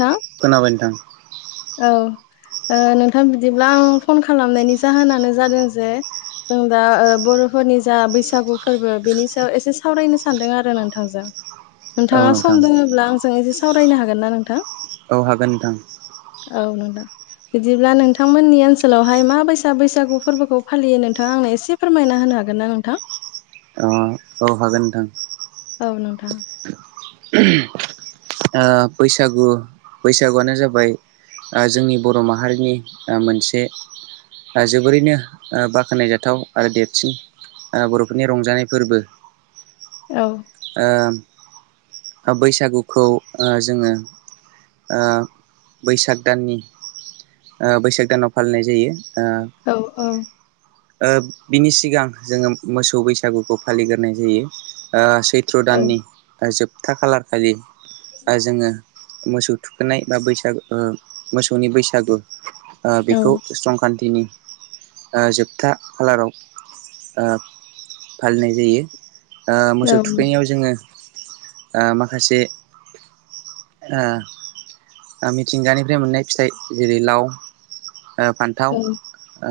नोंथां खोनाबाय नोंथां। औ ओ नोंथां बिदिब्ला आं फन खालामनायनि जाहोनानो जादों जे जों दा ओ बर'फोरनि जा बैसागु फोरबो बेनि सायाव एसे सावरायनो सानदों आरो नोंथांजों। औ नोंथाङा नोंथां सम दोङोब्ला आंजों एसे सावरायनो हागोन ना नोंथां? औ हागोन नोंथां। औ नोंथां। बिदिब्ला नोंथांमोननि ओनसोलावहाय मा बायसा बैसागु फोरबोखौ फालियो नोंथाङा आंनो एसे फोरमायना होनो हागोन ना नोंथां? अ। औ हागोन नोंथां। औ नोंथां। ओ बैसागु बैसागुआनो जाबाय ओ जोंनि बर' माहारिनि ओ मोनसे ओ जोबोरैनो ओ बाख्नायजाथाव आरो देरसिन ओ बर'फोरनि रंजानाय फोरबो औ ओ बैसागुखौ ओ जोङो ओ बैसाग दाननि ओ बैसाग दानाव फालिनाय जायो ओ औ औ। ओ बिनि सिगां जोङो मोसौ बैसागुखौ फालिग्रोनाय जायो। ओ सैथ्र' औ दाननि ओ जोबथा खालार खालि ओ जोङो मोसौ थुखोनाय बा बैसागु ओ मोसौनि बैसागु औ बेखौ स्रंकान्टिनि ओ जोबथा खालाराव ओ फालिनाय जायो। ओ औ मोसौ थुखैनायाव जोङो ओ माखासे ओ मिथिंगानिफ्राय मोननाय फिथाइ जेरै लाव ओ फान्थाव ओ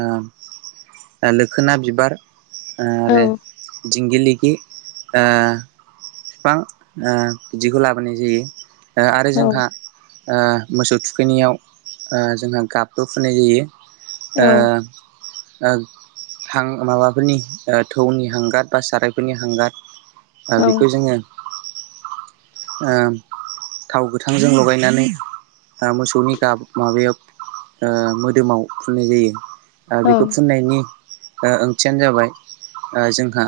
ओ लोखोना बिबार औ आरो दिंगिलिगि ओ फिफां ओ बिदिखौ लाबोनाय जायो ओ आरो औ जोंहा ओ मोसौ थुखैनायाव ओ जोंहा गाबबो फुननाय जायो। ओ ओ हां माबाफोरनि ओ थौनि हांगार बा सारायफोरनि हांगार ओ औ बि दिनो ओ थाव गोथांजों लगायनानै ओ मोसौनि गाब माबायाव ओ मोदोमाव फुननाय जायो ओ बेखौ फुननायनि ओ ओंथियानो जाबाय ओ जोंहा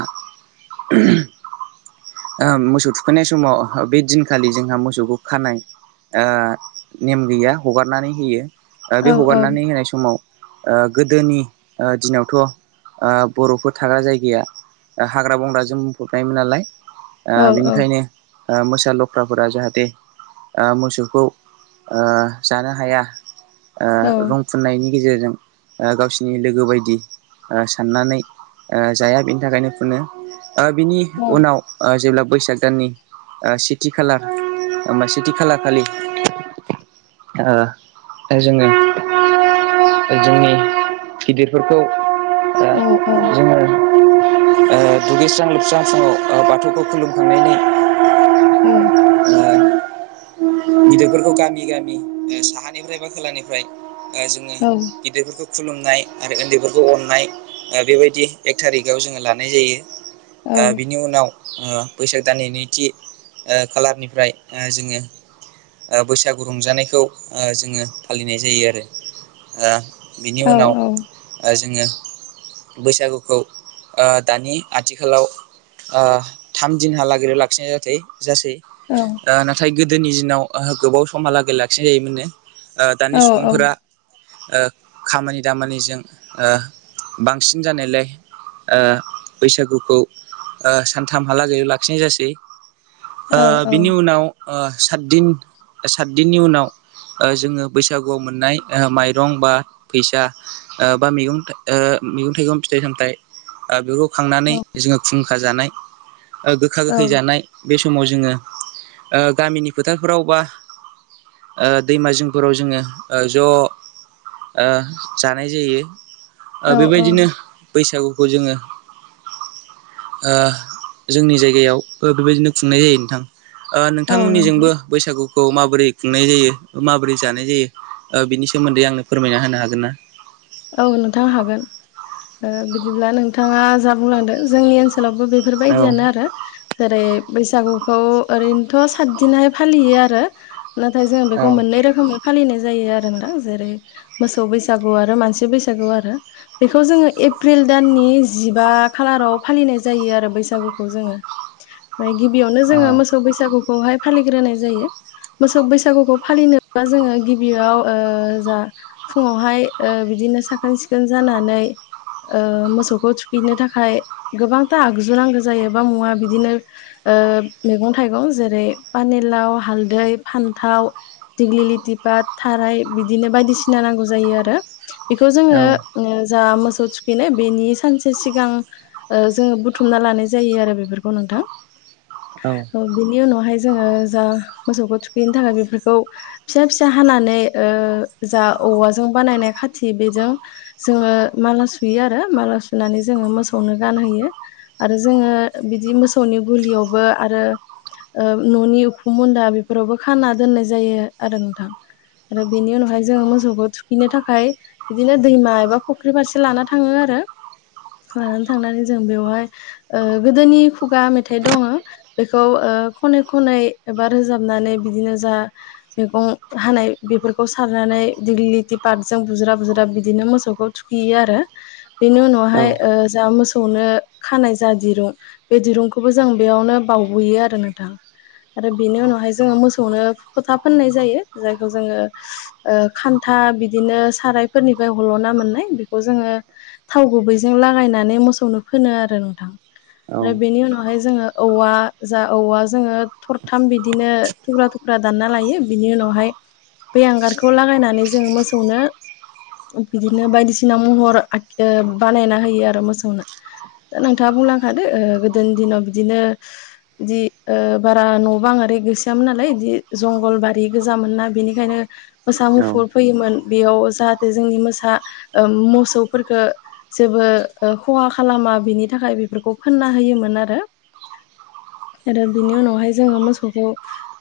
ओक्षमोसौ थुखैनाय समाव बे दिनखालि जोंहा मोसौखौ खानाय ओ नेम गैया हगारनानै होयो बे हगारनानै होनाय समाव ओ गोदोनि ओ दिनावथ' ओ बर'फोर थाग्रा जायगाया ओ हाग्रा बंग्राजों बुंफबनायमोन नालाय। ओ बिनिखायनो ओ मोसा लख्राफोरा जाहाथे ओ मोसौखौ ओ जानो हाया ओ औ रं फुननायनि गेजेरजों ओ गावसिनि लोगो बायदि ओ साननानै ओ जाया बेनि थाखायनो फुनो बिनि औ उनाव ओ जेब्ला बैसाग दाननि ओ सेथि खालार ओ सेथि खालार खालि ओ ओ जोङो जोंनि गिदिरफोरखौ औ औ। ओ ओ दुगैस्रां लोबस्रां फुङाव ओ बाथौ खौ खुलुमखांनायनि उम। गिदिरफोरखौ गामि गामि साहानिफ्राय बा खोलानि ओमफाय जोङो औ गिदिरफोरखौ खुलुमनाय आरो उन्दैफोरखौ अननाय बेबायदि एक थारिखआव जोङो लानाय जायो ओ बिनि उनाव ओ बैसाग दाननि नैथि खालारनिफ्राय ओ जोङो ओ बैसागु रंजानायखौ जोङो ओ जोङो फालिनाय जायो आरो। ओ बिनि औ उनाव ओ जोङो बैसागुखौ ओ दानि आथिखालाव ओ थाम दिनहालागैल' लाखिनाय जथै जासै। औ। ओ नाथाय गोदोनि दिनाव ओ गोबाव समहालागै लाखिनाय जायोमोननो। ओ औ दानि सुबुंफोरा ओ खामानि दामानिजों ओ बांसिन जानायलाय ओ बैसागुखौ ओ सान थामहालागै लाखिनाय जासै। ओ बिनि उनाव ओ सातदिन सातदिननि उनाव ओ जोङो बैसागुआव मोननाय ओ माइरं बा फैसा ओ बा मैगं ओ‌ मैगं थाइगं फिथाइ सामथाय ओ बेखौ खांनानै जोङो खुंखा जानाय ओ गोखा गोखै जानाय बे समाव जोङो ओ गामिनि फोथारफोराव बा ओ दैमा जिंफोराव जोङो ओ ज' ओ जानाय जायो। ओ औ बिबायदिनो बैसागुखौ जोङो ओ जोंनि जायगायाव ओ बिबायदिनो खुंनाय जायो नोंथां। ओ औ नोंथां नोंथांमोननिजोंबो बैसागुखौ माबोरै खुंनाय जायो माबोरै जानाय जायो ओ बिनि सोमोन्दै आंनो फोरमायना होनो हागोन ना? औ नोंथां हागोन। ओ बिदिब्ला नोंथाङा जा बुंलांदों जोंनि ओनसोलावबो बि औ फोरबायदियानो आरो। जेरै बैसागुखौ ओरैनोथ' सातदिननानो फालियो आरो। नाथाय जोङो औ बेखौ मोननै रोखोमै फालिनाय जायो आरोना। जेरै मोसौ बैसागु आरो मानसि बैसागु आरो। बेखौ जोङो एप्रिल दाननि जिबा खालाराव फालिनाय जायो आरो बैसागुखौ जोङो। ओमफ्राय गिबियावनो औ जोङो मोसौ बैसागुखौहाय फालिग्रोनाय जायो। मोसौ बैसागुखौ फालिनोबा जोङो गिबियाव ओ जा फुङावहाय ओ बिदिनो साखोन सिखोन जानानै ओ मोसौखौ थुखैनो थाखाय गोबांथा आगजु नांगौ जायो बा मुवा बिदिनो ओ मैगं थाइगं जेरै पानेलाव, हालदै, फान्थाव, दिग्लि लिथि पाट, थाराय बिदिनो बायदिसिना नांगौ जायो आरो। बेखौ जों औ। ओ जा मोसौ थुखैनाय बेनि सानसे सिगां ओ जोङो बुथुमना लानाय जायो आरो बेफोरखौ नोंथां। औ। ओ बिनि उनावहाय जोङो जा मोसौखौ थुखैनो थाखाय बेफोरखौ फिसा फिसा हानानै ओ जा औवाजों बानायनाय खा थि बेजों जोङो माला सुयो आरो माला सुनानै जोङो मोसौनो गानहोयो। आरो जोङो बिदि मोसौनि ग'लियावबो आरो ओ न'नि उखुमुन्दा बेफोरावबो खाना दोननाय जायो आरो नोंथां। आरो बेनि उनावहाय जोङो मोसौखौ थुखैनो थाखाय बिदिनो दैमा एबा फुख्रि फारसे लाना थाङो आरो। लानानै थांनानै जों बेवहाय ओ गोदोनि खुगा मेथाइ दङो। बेखौ ओ खनै खनै एबा रोजाबनानै बिदिनो जा मैगं हानाय बेफोरखौ सारनानै दिगलिटि पाटजों बुज्राब बुज्राब बिदिनो मोसौखौ थुखैयो आरो। बेनि औ औ उनावहाय ओ जा मोसौनो खानाय जा दिरुं बे दिरुंखौबो जों बेयावनो बावबोयो आरो नोंथां। आरो बेनि उनावहाय जोङो मोसौनो फोथा फोननाय जायो जायखौ जोङो ओ खान्था बिदिनो सारायफोरनिफ्राय हल'ना मोननाय बेखौ जोङो थाव गुबैजों लागायनानै मोसौनो फोनो आरो नोंथां आरो बेनि उनावहाय जोङो औवा जा औवा जोङो थरथाम बिदिनो थुख्रा थुख्रा दानना लायो बिनि उनावहाय बे हांगारखौ लागायनानै जों मोसौनो बिदिनो बायदिसिना महर आख बानायना होयो आरो मोसौनो। दा नोंथाङा बुंलांखादो ओ गोदोनि दिनाव बिदिनो दि‌ ओ बारा न' बां आरि गैसोयामोन नालाय बिदि जंगल बारि गोजामोनना बिनि खायनो मोसा मुफुर फैयोमोन बेयाव ज जाहाथे जोंनि मोसा ओ मुसौफोरखो जेबो ओ खहा खालामा बिनि थाखाय बेफोरखौ फोनना होयोमोन आरो। रो बिनि उनावहाय जोङो मोसौखौ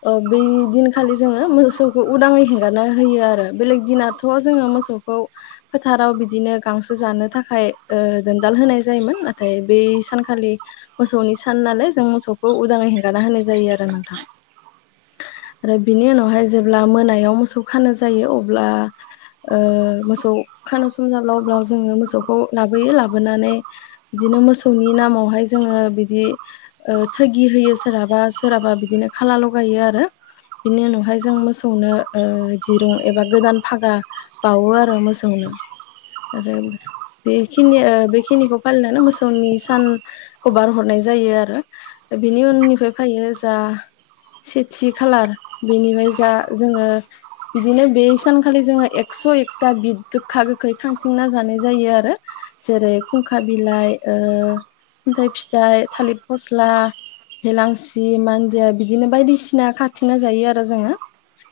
अ बि दिनखालि जोङो मोसौखौ उदाङै हेंगारना होयो आरो बेलेग दिनाथ' जोङो मोसौखौ फोथाराव बिदिनो गांसो जानो थाखाय ओ दोनदाल होनाय जायोमोन नाथाय बै सानखालि मोसौनि सान नालाय जों मोसौखौ उदाङै हेंगारना होनाय जायो आरो नोंथां। आरो बिनि उनावहाय जेब्ला मोनायाव मोसौ खानो जायो अब्ला ओ मोसौ खानो सम जाब्ला अब्ला जोङो मोसौखौ लाबोयो लाबोनानै इदिनो मोसौनि नामावहाय जोङो बिदि ओ थोगि होयो सोरहाबा सोरहाबा बिदिनो खाला लगायो आरो। बिनि उनावहाय जों मोसौनो ओ दिरुं एबा गोदान फागा बावो आरो मोसौनो आरो बेखिनि ओ बेखिनिखौ फालिनानै मोसौनि सानखौ बारहरनाय जायो आरो। दख बिनि उननिफ्राय फायो जा सेथि खालार बेनिफ्राय जा जोङो बिदिनो बे सानखालि जोङो एक स' एकथा बिद गोखा गोखै खांथिंना जानाय जायो आरो। जेरै खुंखा बिलाइ, ओ खुन्थाइ फिथाइ, थालिर फस्ला,। हेलांसि मानदिया बिदिनो बायदिसिना खांथिना जायो आरो जोङो।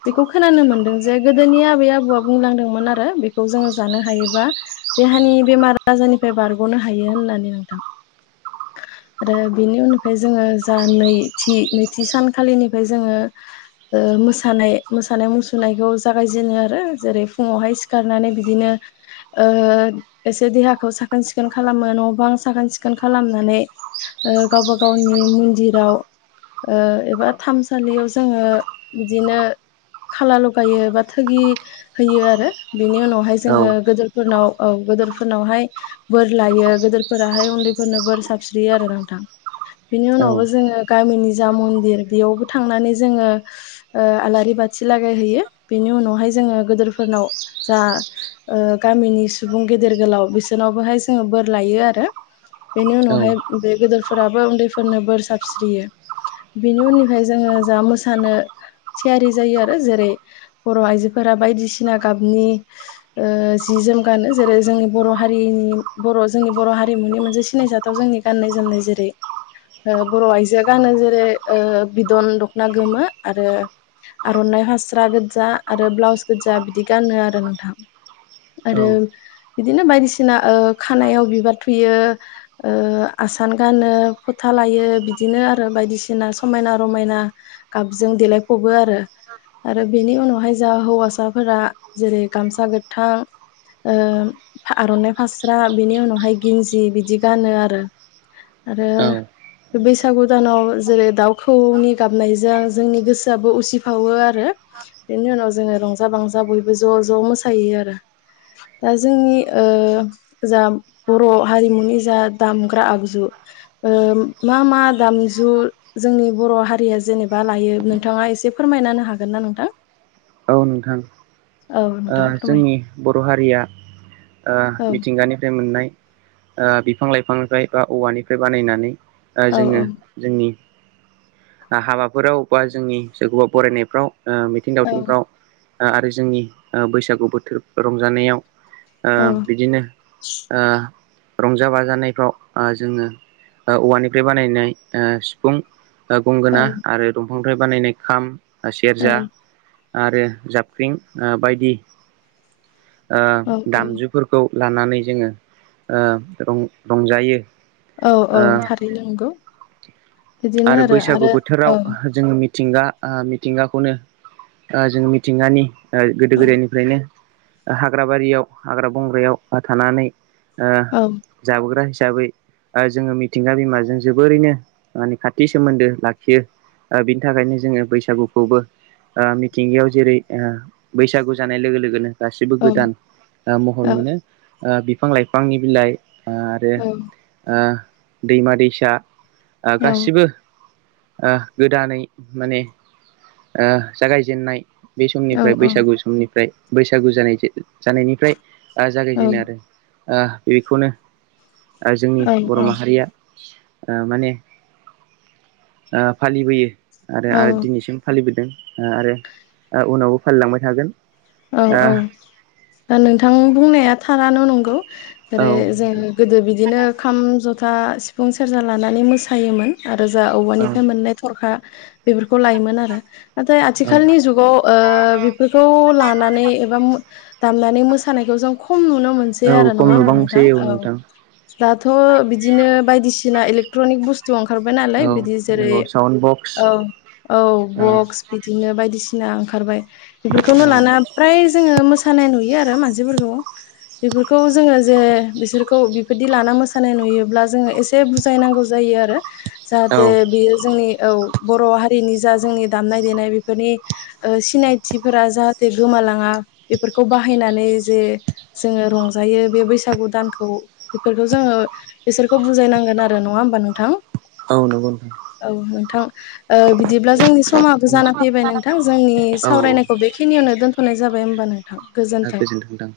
बेखौ खोनानो मोनदों जे गोदोनि आबै आबौआ बुंलांदोंमोन आरो बेखौ जोङो जानो हायोबा देहानि बेमार आजारनिफाय बारग'नो हायो होननानै नोंथां। आरो बिनि उननिफ्राय जोङो जा नैथि नैथि सानखालिनिफाय जोङो ओ मोसानाय मोसानाय मुसुरनायखौ जागायजेनो आरो जेरै फुङावहाय सिखारनानै बिदिनो ओ एसे देहाखौ साखोन सिखोन खालामो न' बां साखोन सिखोन खालामनानै ओ गावबा गावनि मिन्दिराव ओ एबा थामसालियाव जोङो बिदिनो खाला लगायो बा थोगि होयो आरो बिनि उनावहाय जोङो गोदोर फोरनाव औ गोदोरफोरनावहाय बोर लायो गोदोरफोराहाय उन्दैफोरनो बोर साबस्रियो आरो नोंथां बिनि उनावबो जोङो गामिनि जा मन्दिर बेयावबो थांनानै जोङो ओ आलारि बाथि लागायहैयो बेनि उनावहाय जोङो गोदोरफोरनाव जा ओ गामिनि सुबुं गेदेर गोलाव बिसोरनावबोहाय जोङो बोर लायो आरो बेनि औ उनावहाय बे गेदोरफोराबो उन्दैफोरनो बोर साबस्रियो। बेनि उननिफाय जोङो जा मोसानो थियारि जायो आरो जेरै बर' आइजोफोरा बायदिसिना गाबनि ओ जि जोम गानो जेरै जोंनि बर' हारिनि बर' जोंनि बर' हारिमुनि मोनसे सिनायजा थाव जोंनि गाननाय जोमनाय जेरै ओ बर' आइजोआ गानो जेरै ओ बिदन दख'ना गोमो आरो आर'नाइ हास्रा गो्जा आरो ब्लाउस गोदजा जा बिदि गानो आरो नोंथां आरो बिदिनो बायदिसिना ओ खानायाव बिबार थुयो ओ आसान गानो फोथा लायो बिदिनो आरो बायदिसिना समायना रमायना गाबजों देलायफबो आरो आरो बेनि उनावहाय जा हौवासा फोरा जेरै गामसा गोथां ओ आर'नाइ फास्रा बिनि उनावहाय गिन्जि बिदि गानो आरो औ आरो बैसागु दानाव जेरै दाउखौऔनि गाबनायजों जोंनि गोसोआबो उसिफावो आरो बेनि उनाव जोङो रंजा बांजा बयबो ज' ज' मोसायो आरो दा जोंनि ओ जा बर' हारिमुनि जा दामग्रा आगजु ओ मा मा दामजु जोंनि बर' हारिया जेनेबा लायो नोंथाङा एसे फोरमायना होनो हागोन ना नोंथां? औ नोंथां। औ ओ नोंथां फोरमाय जोंनि बर' हारिया ओ औ मिथिंगानिफ्राय मोननाय ओ बिफां लाइफांनिफ्राय बा औवानिफ्राय बानायनानै ओ औ जोङो औ जोंनि आ हाबाफोराव बा जोंनि सोरखौबा बरायनायफ्राव ओ मिथिं दावथिं ओ आरो जोंनि ओ बैसागु बोथोर रंजानायाव ओ औ बिदिनो ओ रंजा बाजानायफ्राव ओ जोङो ओ औवानिफ्राय बानायनाय ओ सिफुं ओ औ गंगोना आरो दंफांनि बानायनाय खाम औ सेरजा आरो जाबख्रिं ओ बायदि ओ औ दामजुफोरखौ लानानै जोङों ओ रं-रंजायो। औ औ ओ थारैनो नंगौ। आरो बैसागु बोथोराव जोङो मिथिंगा ओ मिथिंगाखौनो ओ जों मिथिंगानि ओ गोदो गोदायनिफ्रायनो हाग्रा बारियाव हाग्रा बंग्रायाव थानानै ओ औ जाबोग्रा हिसाबै ओ जोङो मिथिंगा बिमाजों जोबोरैनो माने खाथि सोमोन्दो लाखियो ओ बिनि थाखायनो जोङो बैसागुखौबो ओ मिथिंगायाव जेरै ओ बैसागु जानाय लोगो लोगोनो गासिबो औ औ गोदान ओ औ महर मोनो ओ बिफां लाइफांनि बिलाइ आरो औ ओ दैमा दैसा ओ औ गासिबो ओ गोदानै माने ओ जागायजेननाय बे औ समनिफ्राय बैसागु समनिफ्राय बैसागु जानाय जानायनिफ्राय आ औ जागायजेनो आरो ओ बेखौनो ओ जोंनि बर' माहारिया ओ माने ओ फालिबोयो आरो आरो दिनैसिम फालिबोदों ओ आरो ओ उनावबो फालिलांबाय थागोन। औ औ ओ दा नोंथां बुंनाया थारानो नंगौ जेरै जों गोदो बिदिनो खाम ज'था सिफुं सेरजा लानानै मोसायोमोन आरो जा औ औवानिफ्राय मोननाय थरखा बेफोरखौ लायोमोन आरो नाथाय औ आथिखालनि जुगाव ओ बेफोरखौ लानानै एबा मु दामनानै मोसानायखौ जों खम नुनो मोन सै औ आरो खम नङा होमबा नोंथां? नुबांसै औ नोंथां दाथ' बिदिनो बायदिसिना इलेकट्रनिक बुस थु ओंखारबाय नालाय औ बिदि जेरै नंगौ साउन्ड बक्स औ औ ओ बक्स बिदिनो बायदिसिना ओंखारबाय औ बेफोरखौनो लाना फ्राय जोङो मोसानाय नुयो आरो मानसिफोरखौ। बेफोरखौ जोङो जे बिसोरखौ बेफोरदि लाना मोसानाय नुयोब्ला जोङो ए से बुजायनांगौ जायो आरो औ जाहाथे बेयो जोंनि औ बर' हारिनि जा जोंनि दामनाय देनाय बेफोरनि ओ सिनायथिफोरा जाहाथे गोमालाङा बेफोरखौ बाहायनानै जे जोङो रंजायो बे बैसागु दानखौ बेफोरखौ जोङो बिसोरखौ बुजायनांगोन आरो नङा होमबा नोंथां? औ नंगौ नोंथां। औ नोंथां। ओ बिदिब्ला जोंनि समाबो जाना नोंथां फैबाय नोंथां जोंनि औ सावरायनायखौ औ बेखिनियावनो दोन थ'नाय जाबाय होमबा नोंथां गोजोन्थों। गोजोनथों नोंथां